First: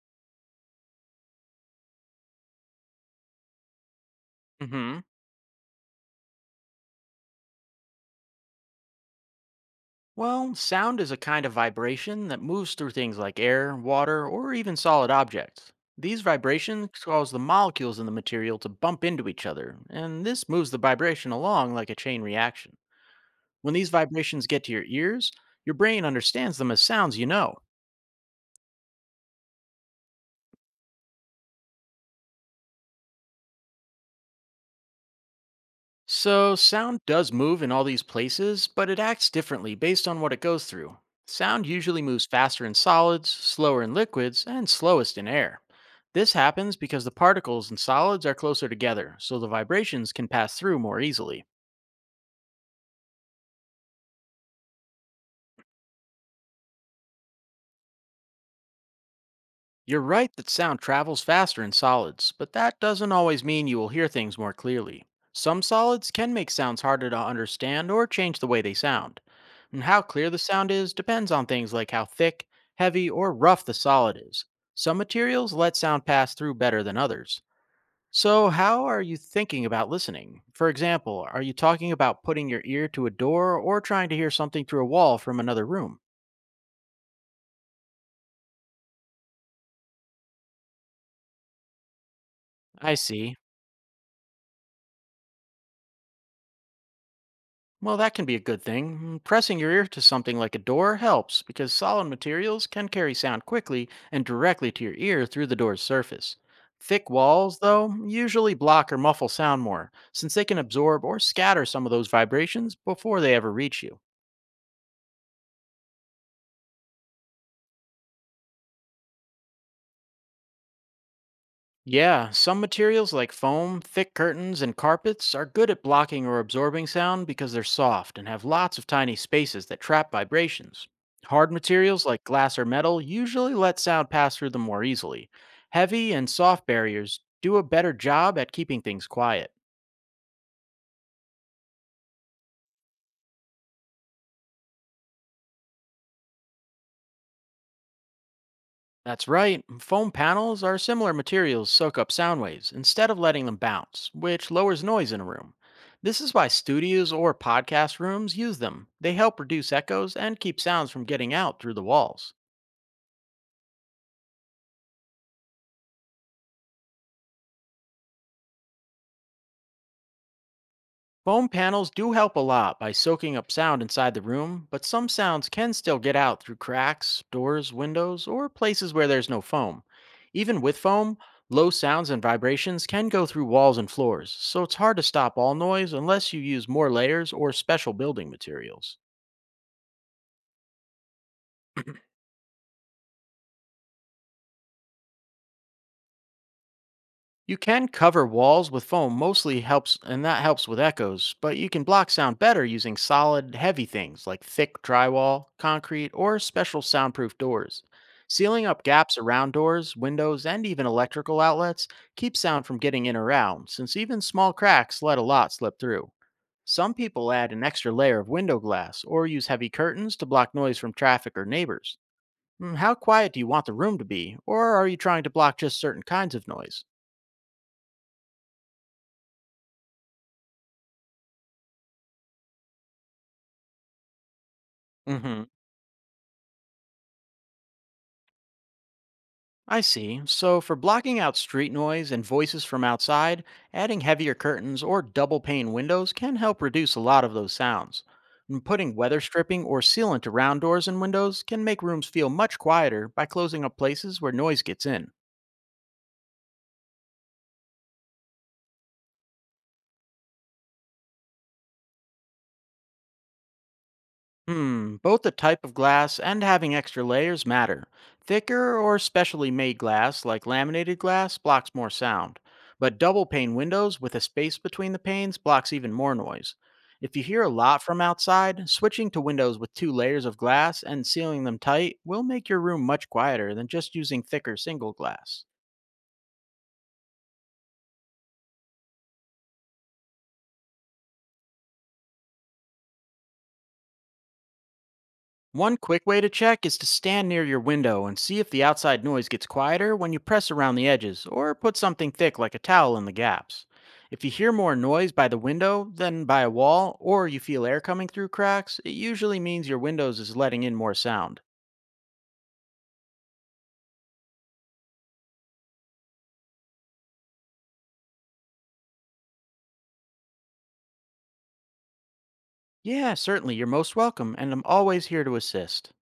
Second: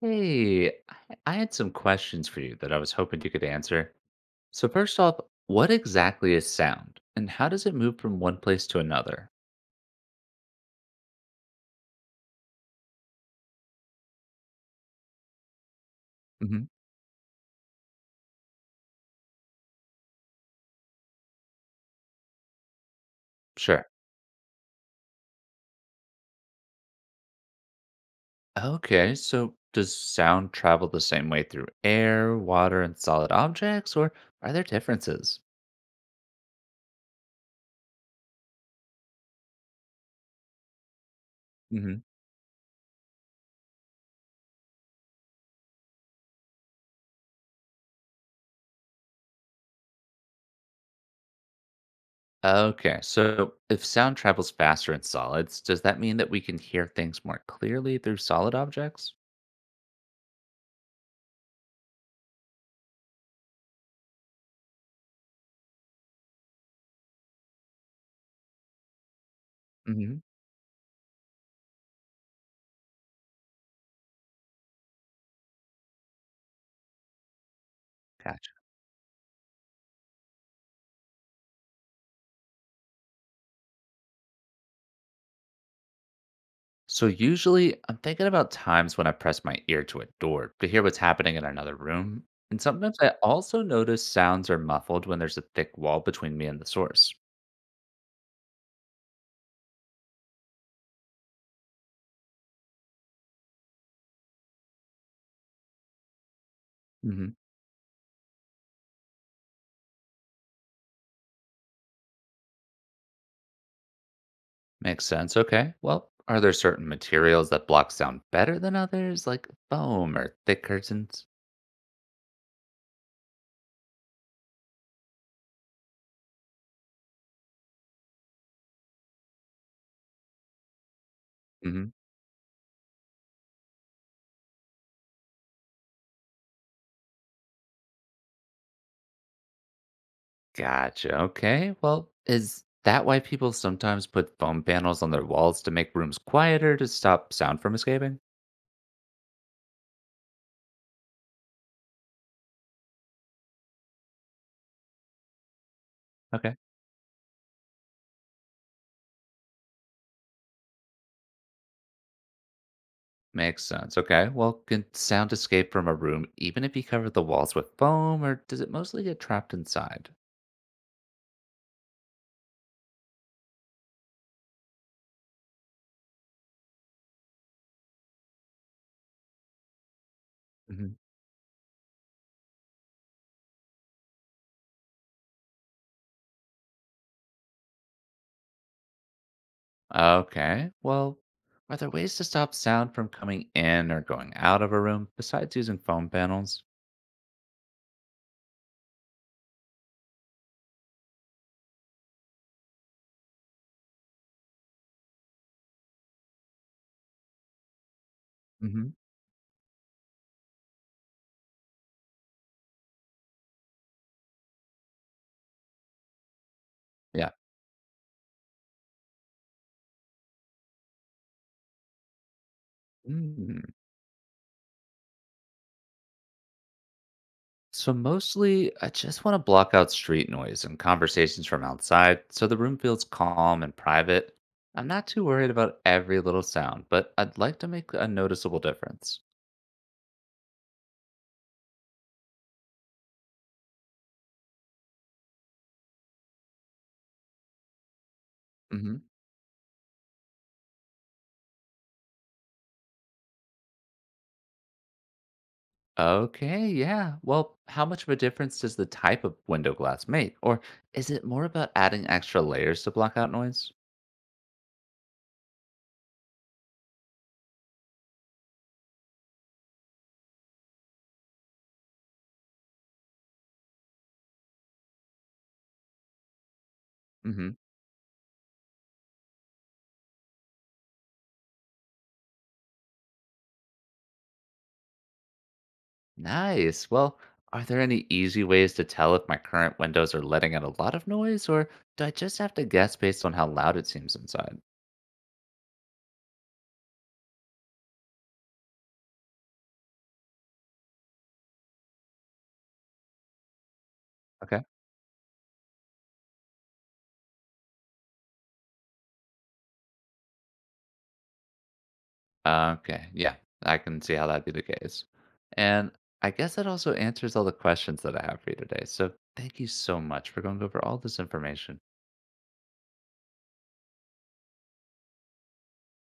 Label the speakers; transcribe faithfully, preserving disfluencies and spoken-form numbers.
Speaker 1: Hey, I I had some questions for you that I was hoping you could answer. So, first
Speaker 2: hmm
Speaker 1: off, what exactly is sound and how does it move from one place to another?
Speaker 2: Well, sound is a kind of vibration that moves through things like air, water, or even solid objects. These
Speaker 1: hmm
Speaker 2: vibrations cause the molecules in the material to bump into each other, and this moves the vibration along like a chain reaction. When
Speaker 1: Sure.
Speaker 2: these vibrations get to your ears, your brain understands them as sounds you know.
Speaker 1: Okay, so does sound travel the same way through air, water, and solid objects, or are there differences?
Speaker 2: So, sound does move in all these places, but it acts differently based on what it goes through. Sound
Speaker 1: hmm
Speaker 2: usually moves faster in solids, slower in liquids, and slowest in air. This happens because the particles in solids are closer together, so the vibrations can pass through more easily.
Speaker 1: Okay, so if sound travels faster in solids, does that mean that we can hear things more clearly through solid objects?
Speaker 2: You're right that sound travels faster in solids, but that doesn't always mean you will hear things more clearly. Some solids can make sounds harder to understand or change the way they sound. And how
Speaker 1: hmm
Speaker 2: clear the sound is depends on things like how thick, heavy, or rough the solid is. Some materials let sound pass through better than others. So,
Speaker 1: Gotcha.
Speaker 2: how are you thinking about listening? For example, are you talking about putting your ear to a door or trying to hear something through a wall from another room?
Speaker 1: So usually I'm thinking about times when I press my ear to a door to hear what's happening in another room. And
Speaker 2: I
Speaker 1: sometimes I
Speaker 2: see.
Speaker 1: also notice sounds are muffled when there's a thick wall between me and the source.
Speaker 2: Well, that can be a good thing. Mm, Pressing your ear to something like a door helps because solid materials can carry sound quickly and directly to your ear through the door's surface. Thick
Speaker 1: hmm
Speaker 2: walls, though, usually block or muffle sound more, since they can absorb or scatter some of those vibrations before they ever reach you.
Speaker 1: Makes sense. Okay. Well, are there certain materials that block sound better than others, like foam or thick curtains?
Speaker 2: Yeah, some materials like foam, thick curtains, and carpets are good at blocking or absorbing sound because they're soft and have lots of tiny spaces that trap vibrations. Hard
Speaker 1: hmm
Speaker 2: materials like glass or metal usually let sound pass through them more easily. Heavy and soft barriers do a better job at keeping things quiet.
Speaker 1: Gotcha. Okay. Well, is that why people sometimes put foam panels on their walls to make rooms quieter to stop sound from escaping?
Speaker 2: That's right. Foam panels are similar materials soak up sound waves instead of letting them bounce, which lowers noise in a room. This is why
Speaker 1: Okay.
Speaker 2: studios or podcast rooms use them. They help reduce echoes and keep sounds from getting out through the walls.
Speaker 1: Makes sense. Okay. Well, can sound escape from a room even if you cover the walls with foam, or does it mostly get trapped inside?
Speaker 2: Foam panels do help a lot by soaking up sound inside the room, but some sounds can still get out through cracks, doors, windows, or places where there's no foam. Even with
Speaker 1: hmm
Speaker 2: foam, low sounds and vibrations can go through walls and floors, so it's hard to stop all noise unless you use more layers or special building materials.
Speaker 1: Okay. Well, are there ways to stop sound from coming in or going out of a room besides using foam panels?
Speaker 2: You can cover walls with foam, mostly helps, and that helps with echoes, but you can block sound better using solid, heavy things like thick drywall, concrete, or special soundproof doors. Sealing up
Speaker 1: hmm
Speaker 2: gaps around doors, windows, and even electrical outlets keeps sound from getting in or out, since even small cracks let a lot slip through. Some
Speaker 1: Yeah.
Speaker 2: people add an extra layer of window glass or use heavy curtains to block noise from traffic or neighbors. Mm, How quiet do you
Speaker 1: Mm.
Speaker 2: want the room to be, or are you trying to block just certain kinds of noise?
Speaker 1: So mostly, I just want to block out street noise and conversations from outside so the room feels calm and private. I'm not too
Speaker 2: Hmm.
Speaker 1: worried about every little sound, but I'd like to make a noticeable difference.
Speaker 2: I see. So, for blocking out street noise and voices from outside, adding heavier curtains or double pane windows can help reduce a lot of those sounds. And putting weather stripping or sealant around doors and windows can make rooms feel much quieter by closing up places where noise gets in.
Speaker 1: Okay, yeah. Well, how much of a difference does the type of window glass make? Or is it more about adding extra layers to block out noise?
Speaker 2: Hmm, both the type of glass and having extra layers matter. Thicker or specially made glass, like laminated glass, blocks more sound. But double pane windows with a space between the panes blocks even more noise. If you hear a
Speaker 1: hmm
Speaker 2: lot from outside, switching to windows with two layers of glass and sealing them tight will make your room much quieter than just using thicker single glass.
Speaker 1: Nice. Well, are there any easy ways to tell if my current windows are letting out a lot of noise, or do I just have to guess based on how loud it seems inside?
Speaker 2: One quick way to check is to stand near your window and see if the outside noise gets quieter when you press around the edges or put something thick like a towel in the gaps. If you hear
Speaker 1: Okay.
Speaker 2: more noise by the window than by a wall or you feel air coming through cracks, it usually means your windows is letting in more sound.
Speaker 1: Okay, yeah. I can see how that'd be the case. And I guess that also answers all the questions that I have for you today. So thank you so much for going over all this information.
Speaker 2: Yeah, certainly, you're most welcome and I'm always here to assist.